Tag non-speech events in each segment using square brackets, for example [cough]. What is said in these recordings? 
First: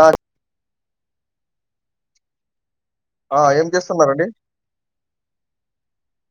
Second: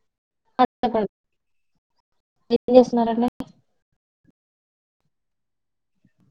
ఆ [unintelligible] ఆ ఏం చేస్తున్నారండి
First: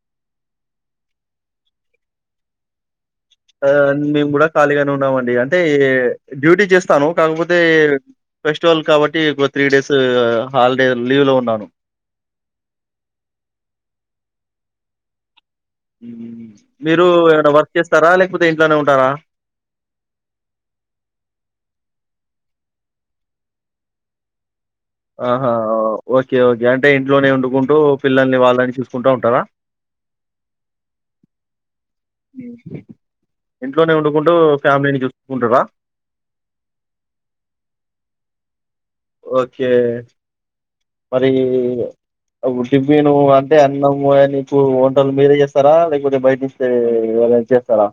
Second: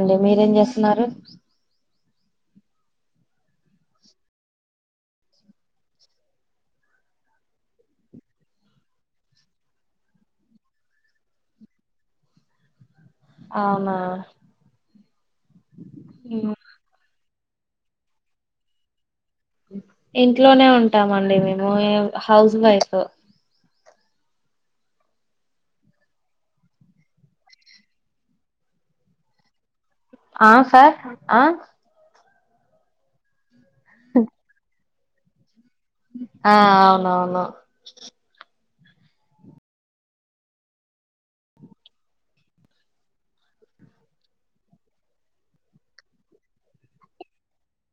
అంటే మీరేం చేస్తున్నారు ఆ మేము కూడా ఖాళీగానే ఉన్నామండి అంటే డ్యూటీ చేస్తాను కాకపోతే ఫెస్టివల్ కాబట్టి ఒక త్రీ డేస్ హాలిడే లీవ్ లో ఉన్నాను అవునా మీరు వర్క్ చేస్తారా లేకపోతే ఇంట్లోనే ఉంటారా ఇంట్లోనే ఉంటామండి మేము హౌస్ వైఫ్ ఆహా ఓకే ఓకే అంటే ఇంట్లోనే వండుకుంటూ పిల్లల్ని వాళ్ళని చూసుకుంటా ఉంటారా ఆ సార్ ఆ హ్మ్ ఇంట్లో నే ఉండుకుంటూ ఫ్యామిలీని చూస్ ఉంటారా ఆ అవునువును ఓకే మరి టిఫిన్ ను అంటే అన్నము అ నీకు వంటలు మీరే చేస్తారా లేకపోతే బయటి నుంచి చేస్తారా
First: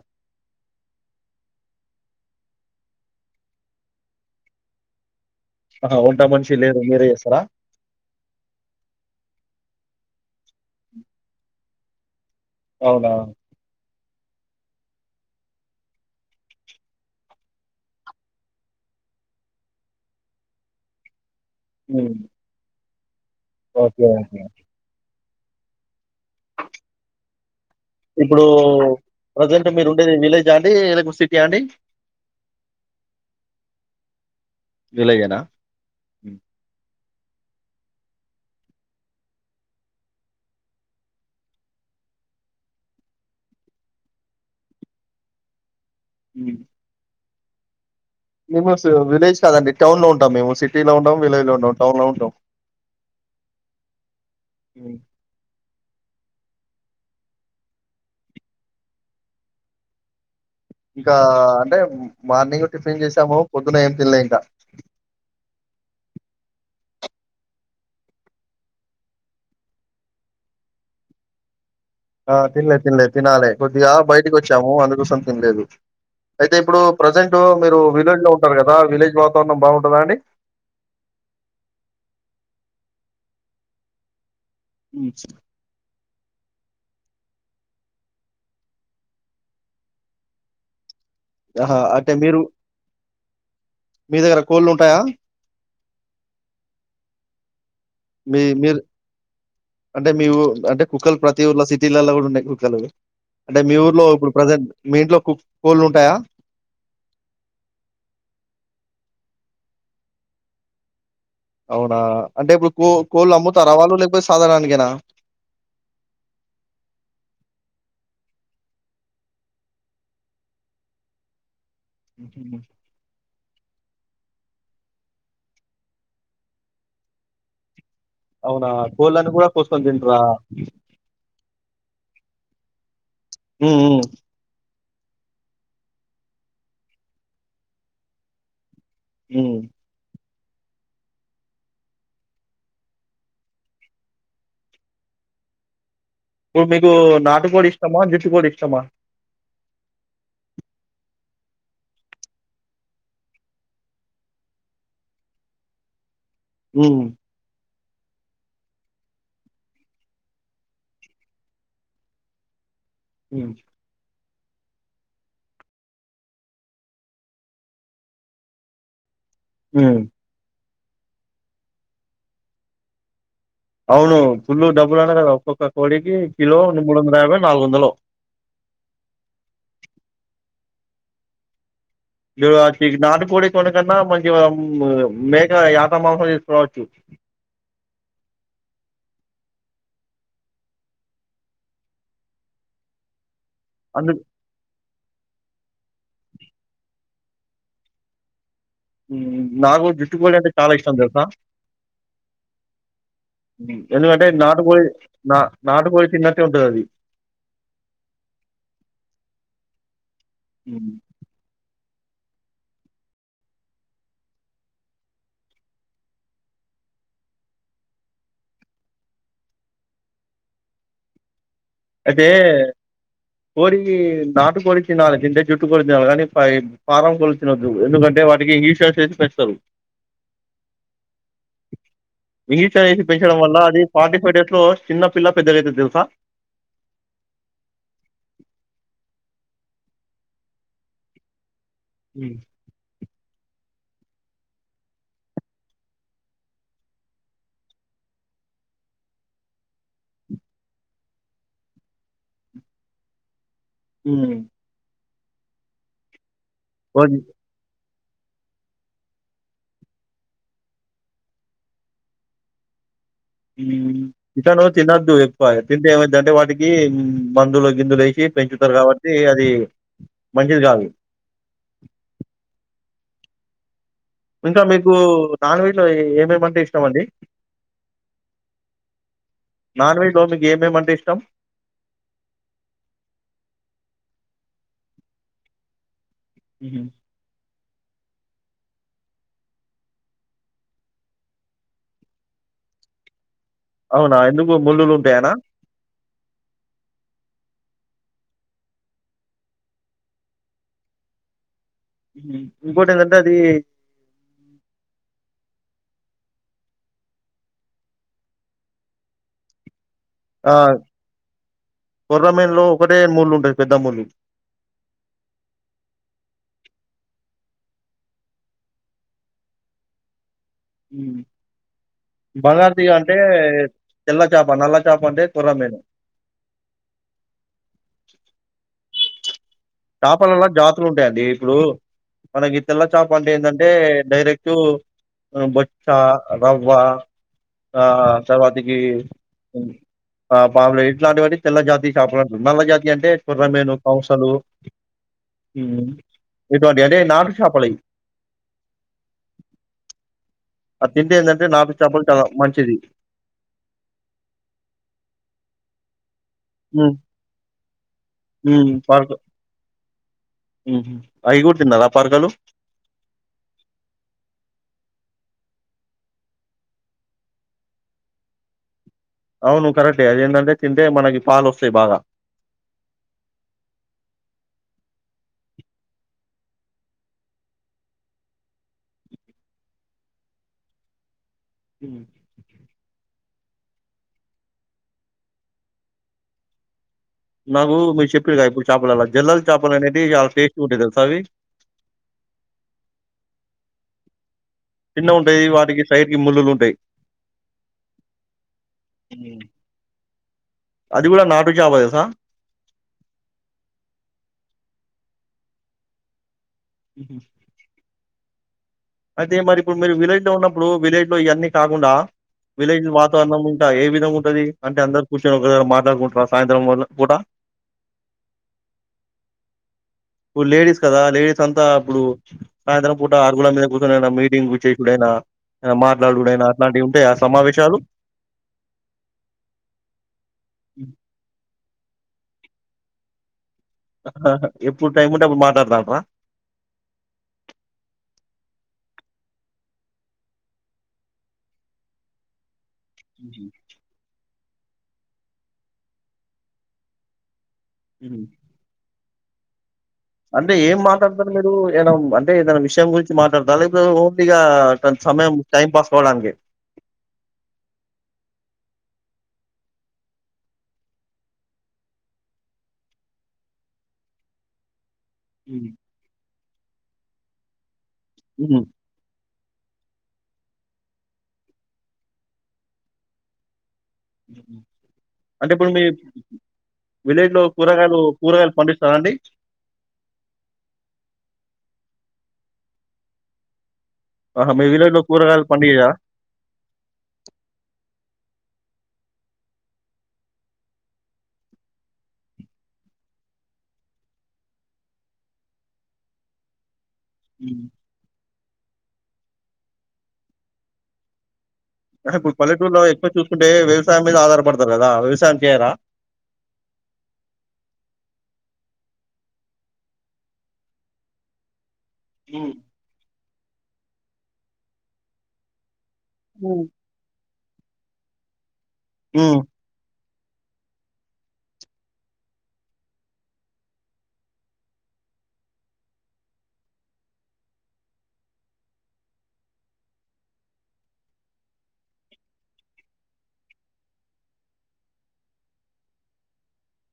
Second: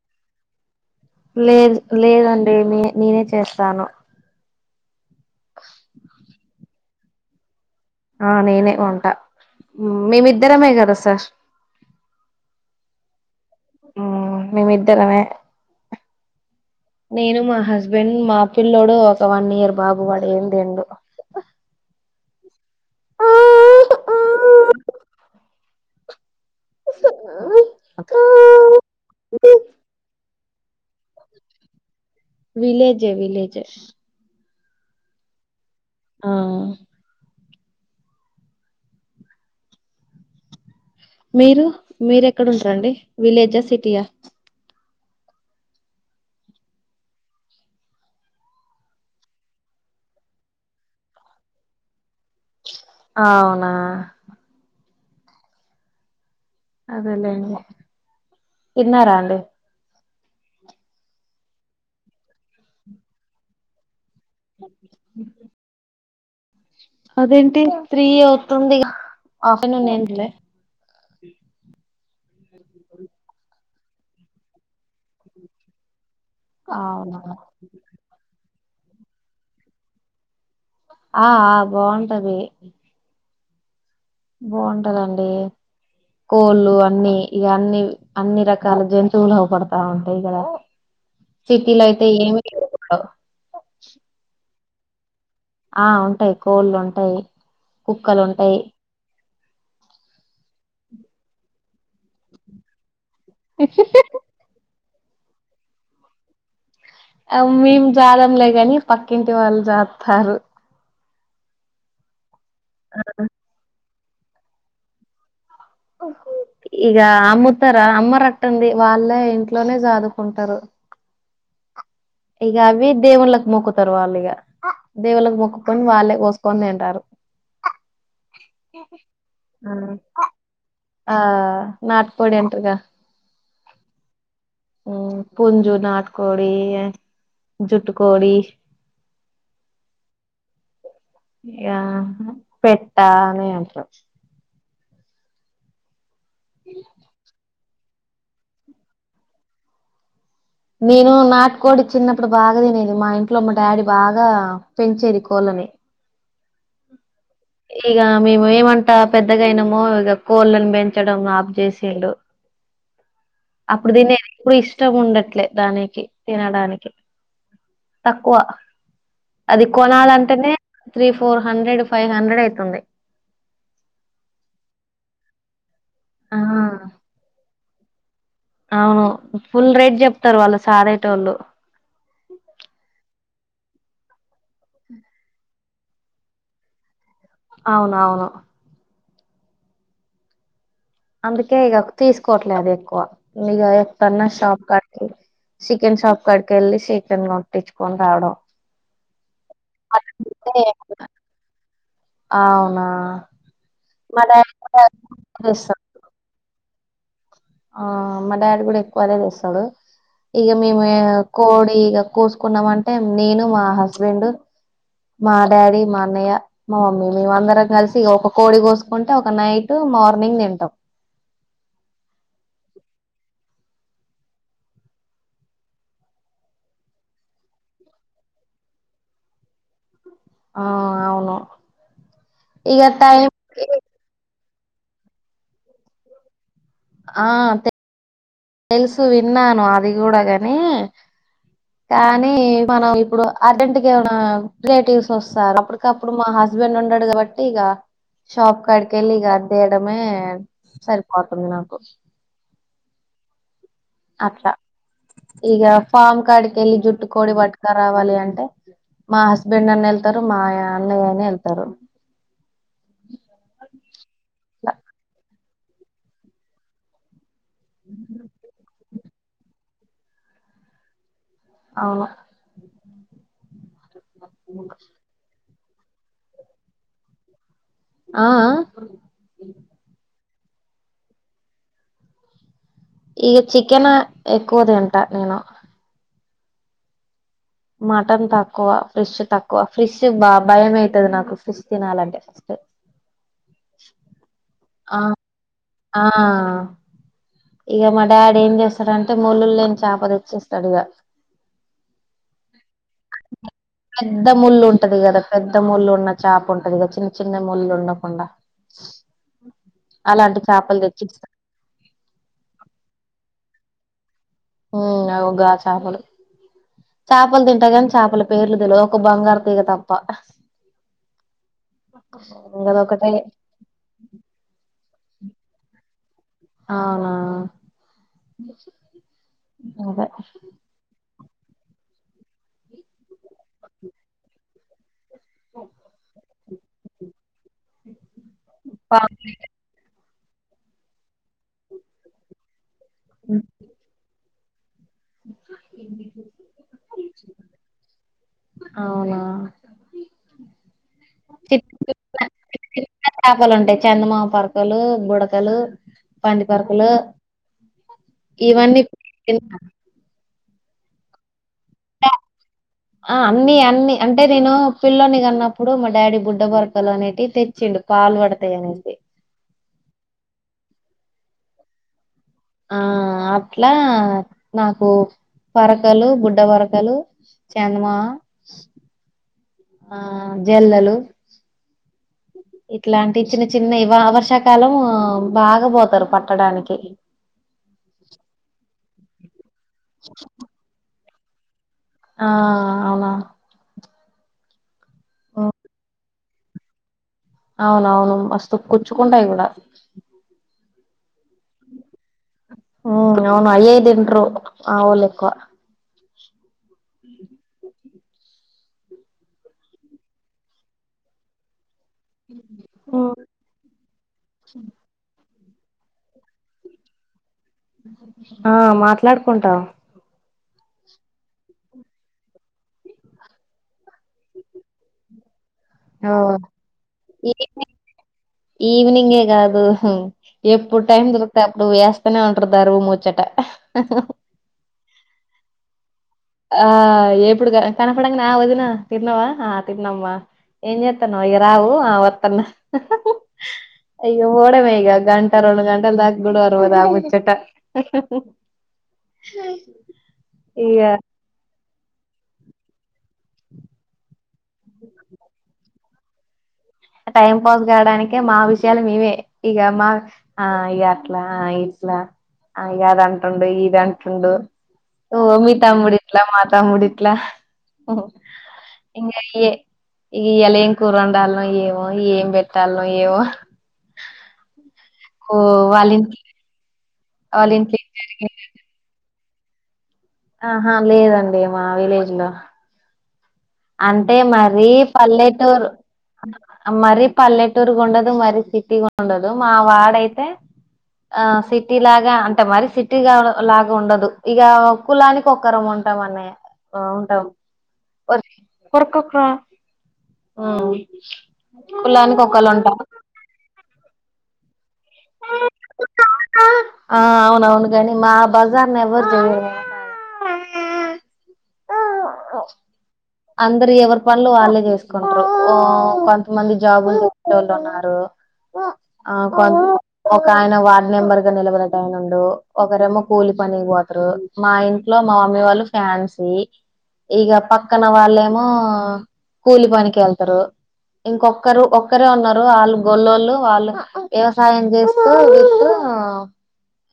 లేదు లేదండి మీ నేనే చేస్తాను ఆ వంట మనిషి చి లేదు మీరే చేస్తారా ఆ నేనే వంటా మేమి ద్దరమే గద సార్ అవునా మేమి ఇద్దరమే నేను మా హస్బెండ్ మా పిల్లోడు ఒక వన్ ఇయర్ బాబు వాడు ఏం తిండు ఉమ్ ఓకే ఓకే ఇప్పుడు ప్రజెంట్ మీరు ఉండేది విలేజ్ విలేజే విలేజే విలజేనా ఆ హ మీరు మీరు ఎక్కడ ఉంటారండి విలేజా సిటీయా ఉమ్ మేము విలేజ్ కాదండి టౌన్ లో ఉంటాం మేము సిటీ లో ఉండం విలేజ్ లో ఉండం టౌన్ లో ఉంటాం అవునా అ అదెలెండి తిన్నారా అండి ఇంకా అంటే మార్నింగ్ టిఫిన్ చేసాము పొద్దున ఏం తిన్లే అ అదేంటి త్రీ అవుతుంది ఆఫ్టర్నూన్ తినలే ఆ తినలేదు తినలేదు తినాలి కొద్దిగా బయటికి వచ్చాము అందుకోసం తినలేదు అయితే ఇప్పుడు అవునా ప్రజెంట్ మీరు విలేజ్ లో ఉ ఉంటారు కదా విలేజ్ వాతావరణం బాగుంటదా అండి ఆ బాగుంటది హ్మ్. బాగుంటదండి కోళ్ళు అన్ని ఈ అన్ని అన్ని రకాల జంతువులు అగుపడతా ఉంటయి కదా ఆహా! సిటీలో అయితే అంటే మీరు ఏమి లేవుగా కోల్లు ఉంటాయా ఆ ఉంటాయి కోళ్ళు ఉంటాయి కుక్కలు మీ ఉంటాయి మీరు అంటే మీవు అంటే కుక్కలు ప్రతి ఊళ్ళ సిటీలల్లో కూడా ఉంటాయి కుక్కలు అంటే మీ ఊర్లో ఇప్పుడు ప్రజెంట్ మీ ఇంట్లో కోళ్ళు ఉంటాయా మేం జాదంలే కాని పక్కింటి వాళ్ళు జాద్తారు అవునా అంటే ఇప్పుడు కో ఆ కోళ్ళు అమ్ముతార వాళ్లు లే సాగర్ గానికేనా ఇగ అమ్ముతార అమ్మరట్టుంది వాళ్ళ ఇంట్లోనే చాదుకుంటారు ఇగ హుహు. అవి దేవుల్లక్ మొక్కుతారు వాళ్ళు ఇగ దేవుళ్ళలకు మొక్కుకొని వాళ్ళే కోసుకొని తింటారు అవునా కోల్లని కూడా కోస్కోని తింట్రా నాట్ కోడి అంటర్గా ఊ ఊ పుంజు, నాటుకోడి, జుట్టు కోడి ఉమ్ ఆ పెట్టా అనే అంట్రు ఇప్పుడు మీకు నాటుకోడి ఇష్ మా జుట్టు కోడి ఇష్టమా నేను నాటుకోడి చిన్నప్పుడు బాగా తినేది మా ఇంట్లో మా డాడీ బాగా పెంచేది కోళ్ళని ఉమ్ ఇగ మేము ఏమంటా పెద్దగాయినామో ఇగ కోళ్ళను పెంచడం ఆఫ్ చేసిండు అప్పుడు దినేది ఇప్పుడు ఇష్టం ఉండట్లే దానికి తినడానికి తక్కువ అది ఉమ్ కొనాలంటే నే three four hundred five hundred అయితుంది అవును ఫుల్లు డబ్బు అట కదా ఒక్కొక్క కోడికి ఆ కిలో మూడు వందల యాభై నాలుగు వందలు అవును ఫుల్ రేట్ చెప్తారు వాళ్ళు సాదేటోళ్ళు [unintelligible] నాటుకోడి కోడి కన్నా మంచి మేక యాటా మాంసం తీసుకురావచ్చు అవునవును అందుకే ఇగ తీసుకోట్లే అదెక్కువ ఇహ అందు ఎట్టన్నా షాప్ కాడికి చికెన్ షాప్ కాడికెళ్ళి చికెన్ కొట్టిచ్చుకొని రావడం ఉ ఉ నాకు జుట్టుకోడి అంటే చాలా ఇష్టం తెలుసా, అవునా మా ఎందుకంటే డాడీ నాటు కూడా కోడి నా చేస్తాడు నాటు కోడి తిన్నట్టే ఉంటది అది ఆ మా డాడీ కూడా ఎక్కువదే తెస్తాడు, ఇగ మేము హ్మ్. కోడి ఇగ కోసుకున్నామంటే నేను మా హస్బెండు మా డాడీ మా అన్నయ్య మా మమ్మీ మేమ అందరం కలిసి ఒక కోడి కోసుకుంటే ఒక నైట్ మార్నింగ్ తింటం అయితే కోడి నాటు కోడి తినాలి తింటే జుట్టు కోడి తినాలి కానీ ఫారం కోడి తినొద్దు ఎందుకంటే వాటికి ఇషార్స్ వేసి పెంచుతరు ఆ అవును ఇషా ఇక వేసి టైం పెంచడం వల్ల అది ఫార్టీ ఫైవ్ డేస్ చిన్ ఆ త తెలుసు విన్నాను అది కూడా కాని కానీ హ్మ్. మనం ఇప్పుడు అర్జెంట్గామనా రిలేటివ్స్ వస్తారు అప్పటికప్పుడు మా హస్బెండ్ ఉన్నాడు కాబట్టి ఇక షాప్ కడికి వెళ్ళి ఇక తేయడమే సరిపోతుంది నాకు ఉమ్ ఇగా ఫార్మ్ కడి కి ఎలీ కోడి జుట్టుకోడి బట్క రావాలి అంటే మా హస్బెండ్ అన్న వెళ్తారు మా అన్నయ్యనే వెళ్తారు ఉమ్ చికెన్ తిందో ఏకూ తింటే ఏమై అంటే వాటికి మాందులు గిందులు వేసి పెంచుతారు కాబట్టి అతే అది మంచిది కాదు అవును ఇంకా మీకు నాన్ వెజ్లో ఇగా ఏమేమంటే ఇష్టంమండి ఆ ఆ నాన్ వెజ్ లో మీకు ఏమేమ అంటే ఇష్టం ఈగ చికెన్ ఎక్కువది అంట నేను ఉహుమ్ మటన్ తక్కువ ఫిష్ తక్కువ ఫిష్ బా భయం అవుతుంది నాకు ఫిష్ తినాలంటే ఫస్ట్ అవునా ఎందుకు ముళ్ళలు ఆ ఉంటాయనా ఆ ఇక మా డాడీ ఏం చేస్తాడంటే మూలలు లేని చేప తెచ్చేస్తాడు ఇక ఉమ్ ఇంకోటి ఎంధాంటే అది పెద్ద ముళ్ళు ఉంటది కదా పెద్ద ముళ్ళు ఉన్న చాప ఉంటదిద చిన్న చిన్న ముళ్ళ ఉండకుండా అలా ఆ కొర్రమేన్లో ఒకటే మూర్లు ఉంటది పెద్ద మలు అవుగా చేపలు చేపలు తింటా కాని చేపల పేర్లు తెలియదు ఒక బంగారు తీగ తప్ప ఉమ్ బంగారు తీగా గదొకటే అంటే తెల్ల చాప నల్ల పంటే కొర్రమీను అవునా [inaudible] అదే చెపలల్లా జాతులు ఉంటాయి అండీ ఇప్పుడు మనకి ఇ తెల్ల చాప అంటే ఏంటంటే డైరెక్ట్ బచ్చా రవ్వ ఆ తర్వాతికి ఉమ్ ఆ పాములే ఇట్లాంటివన్ని తెల్ల జాతి చేపలంటర్ నల్ల జాతి ఇ అంటే కొర్రమీను కంసులు ఇటువంటివి అంటే నాటు చేపలయి [inaudible] ఆ తింటే ఏందంటే చి నాటు చేపలు చాలా చిన్న మంచిది చేపలు ఉంటాయి చందమామ పరకలు బుడతలు పంది పరకలు హ్మ్ ఇవన్నీ [inaudible] మ్ హు అయి తిన్నారా పరకలు ఆ అన్ని అన్ని అంటే నేను పిల్లోన్ని గ చిన్నప్పుడు మా డాడీ బుడ్డ బర్కలు అనేటివయి తెచ్చిండు పాలు పడతాయి అనేసి అవును కరెక్టే అదేందంటే తింటే మనకి పాలు వస్తాయి బాగా ఆ అట్లా నాకు పరకలు బుడ్డ పరకలు చందమా ఆ జెల్లలు హు ఇట్లాంటి చిన్న చిన్నయి వ వర్షాకాలం బాగా పోతారు పట్టడానికి నాకు మీరు చెప్పిరు గ ఇప్ చాపల్లల జెల్లల్ చాపలనేటియి ఇగ అవి టెస్ట్ ఉంటాయి తెల్సా అవి ఆ అవునా చిన్నగుంటాయి వాటికి సైడ్ ఈ ముళ్లులు ఉంటాయి అవునవును మస్తు కుచ్చుకుంటాయి కూడా అది కూడా నాటు చేప తెలుసా హ అవును అయ్యే తింట్రూ మా ఓళ్ళు కువ హుహు. అయితే మరి ఇప్పుడు మీరు విలేజ్ లో ఉన్నప్పుడు విలేజ్ లో ఇవన్నీ కా కుండా విలేజ్ వాతావరణం ఉంటా ఏ విధంగ ఉంటది అంటే అందరు కుస్ ఒక వేల మాట్లాడుకుంటర సాయంత్రం వల్ పూట ఆ మాట్లాడుకుంటం ఇప్పుడు లేడీస్ కదా లేడీస్ అంతా ఇప్పుడు సాయంత్రం పూట ఆరుగుల మీద అన్ మీటింగ్ పెట్టెకూడైనా ఓ మాట్లాడుడేనా అట్లాంటియి ఉంటాయ ఈవినింగ్ సమావేశాలు ఈవినింగే ఏ కాదు ఎప్పుడు టైం దొరికితే అప్పుడు ఏస్తనే ఉ పెడుతరు మూచ్చట ఎప్పుడు టైం ఉంటే అప్పుడు మాట్లాడుతండ్రా ఆ ఎప్పుడు కనపడంగానే ఆ వదిన తిన్నావా ఆ తిన్నామ్మా ఏం చేత్తనవ్ ఇగ రావు ఆ వత్తన్న ఇ ఓడమే ఈగ గంట రెండు గంటల దాగ గుడ ఒరువదా ముచ్చట ఉ హ అంటే ఏం మాట్లాడు లేదు ఏద అంటే ఏదనా విషయం గురించి మాట్లాడతా తలెత్ ఇగ తన్ సమయం టైం పాస్ చోలాంగే టైం పాస్ కావడానికే మా విషయాలు మేమె ఇక మా ఆ ఇక అట్లా ఇట్లా ఇ అద అంటుండు ఇది అంటుండు ఓ మీ తమ్ముడు ఇట్లా మీ తమ్ముడు ఇ ట్లా ఓహో ఇంగ య్యే ఈయ్యాలం కూర వండాల్ ఏం ఏం పెట్టాలనో ఏవో అంటే ఇప్పుడు మీ వాళ్ళయిన్ విలేజ్ లో కూరగాయలు కూరగాయలు పండి అండి ఆహా లేదండి మా విలేజ్ లో అంటే ఆహా మీ మరీ విలేజ్ లో కూరగాయలు పల్లెటూరు పండియరా మరి పల్లెటూరు ఉండదు మరి సిటీగా ఉండదు మా వాడయితే ఆ సిటీ లాగా అంటే మరి సిటీగ లాగా ఉండదు. ఇక కులానికి ఒక్కరం ఉంటాం. అన్నట్ బావుంటావు కొరకకు ఉ ఇప్పుడు పల్లేటూరులో ఎక్కువ చూసుకుంటే వ్యవసాయం మీద ఆధారపడ ఆ అవునవును గాని మా అబ్ బజార్ నెవ్వర్ జేయర్ హు అందరు ఎవరి పనులు వాళ్ళే చేసుకుంటరు ఊ కొంతమంది జాబ్ లు ఎవలున్నారు ఆ కొ ఒక ఆయన వార్డ్ మెంబర్ గా నిలబడటయినండు. ఒకరేమో కూలి పని పోతరు. మా ఇంట్లో మా మమ్మీ వాళ్ళు ఫ్యాన్సీ ఇక పక్ క్కన వాళ్ళేమో కూలి పనికి వెళ్తారు. ఇంకొక్కరు ఒక్కరే ఉన్నారు. వాళ్ళు గొల్లోళ్ళు వాళ్ళు వ్యవసాయం చేస్తూ వీత్తు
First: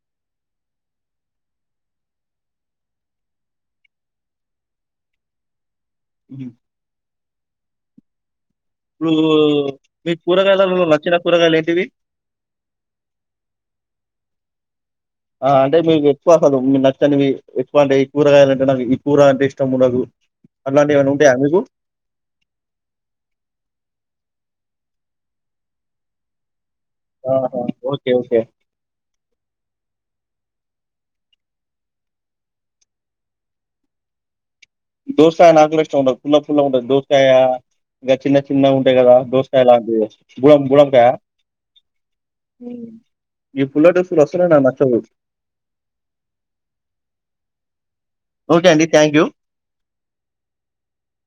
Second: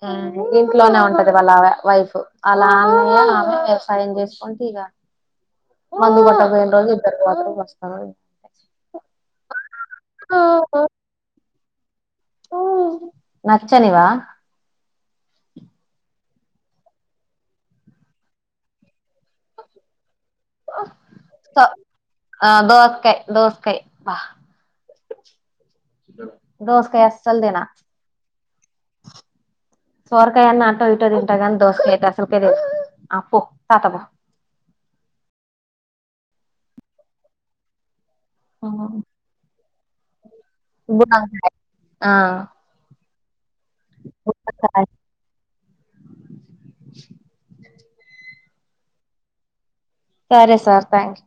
హ్మ్ ఇంట్లోనే ఉంటది. వాళ్ళవిడ వైఫ్ అలా ఆమె ఆమె వ్యవసాయం చేసుకుంటే, ఇక మందు కొట్టక ఇప్పుడు పోయిన రోజు బతుకు వస్తా ఇప్పుడు మీకు కూరగాయలలో నచ్చిన కూరగాయలు ఏంట్ కివి నచ్చనివా ఆ అంటే మీకు ఎక్కువ కదు, మీ నచ్చనివి ఎక్కువ అంటే ఈ కూరగాయాలంటే, నాకు ఈ కూర అంటే ఇష్టమునకు అ దోస్కై దోస్కై బా దోసకయ్ అస్సల్ ఆహా! తినా ఓకే. ఓకే. సోర్కాయన్నా అంట ఇటో తింటాగ ని అంత దోసక అయితే అసలుకద ఆప్ప తాత బ దోసకాయ నాకుడా ఇష్టం ఉండదు. ఫుల్లగ్ ఫుల్లగ ఉంటదు దోసకాయ ఇంకా చిన్న చిన్న ఉంటాయి కదా దోసకాయ ఎలాంట్ ఇవే గుం గుళంకాయ ఆ ఆ ఈ పుల్ల దోసలు అసలే నాక్ నచ్చవు ఓకే అండి థ్యాంక్ యు సరే సార్ థ్యాంక్ యూ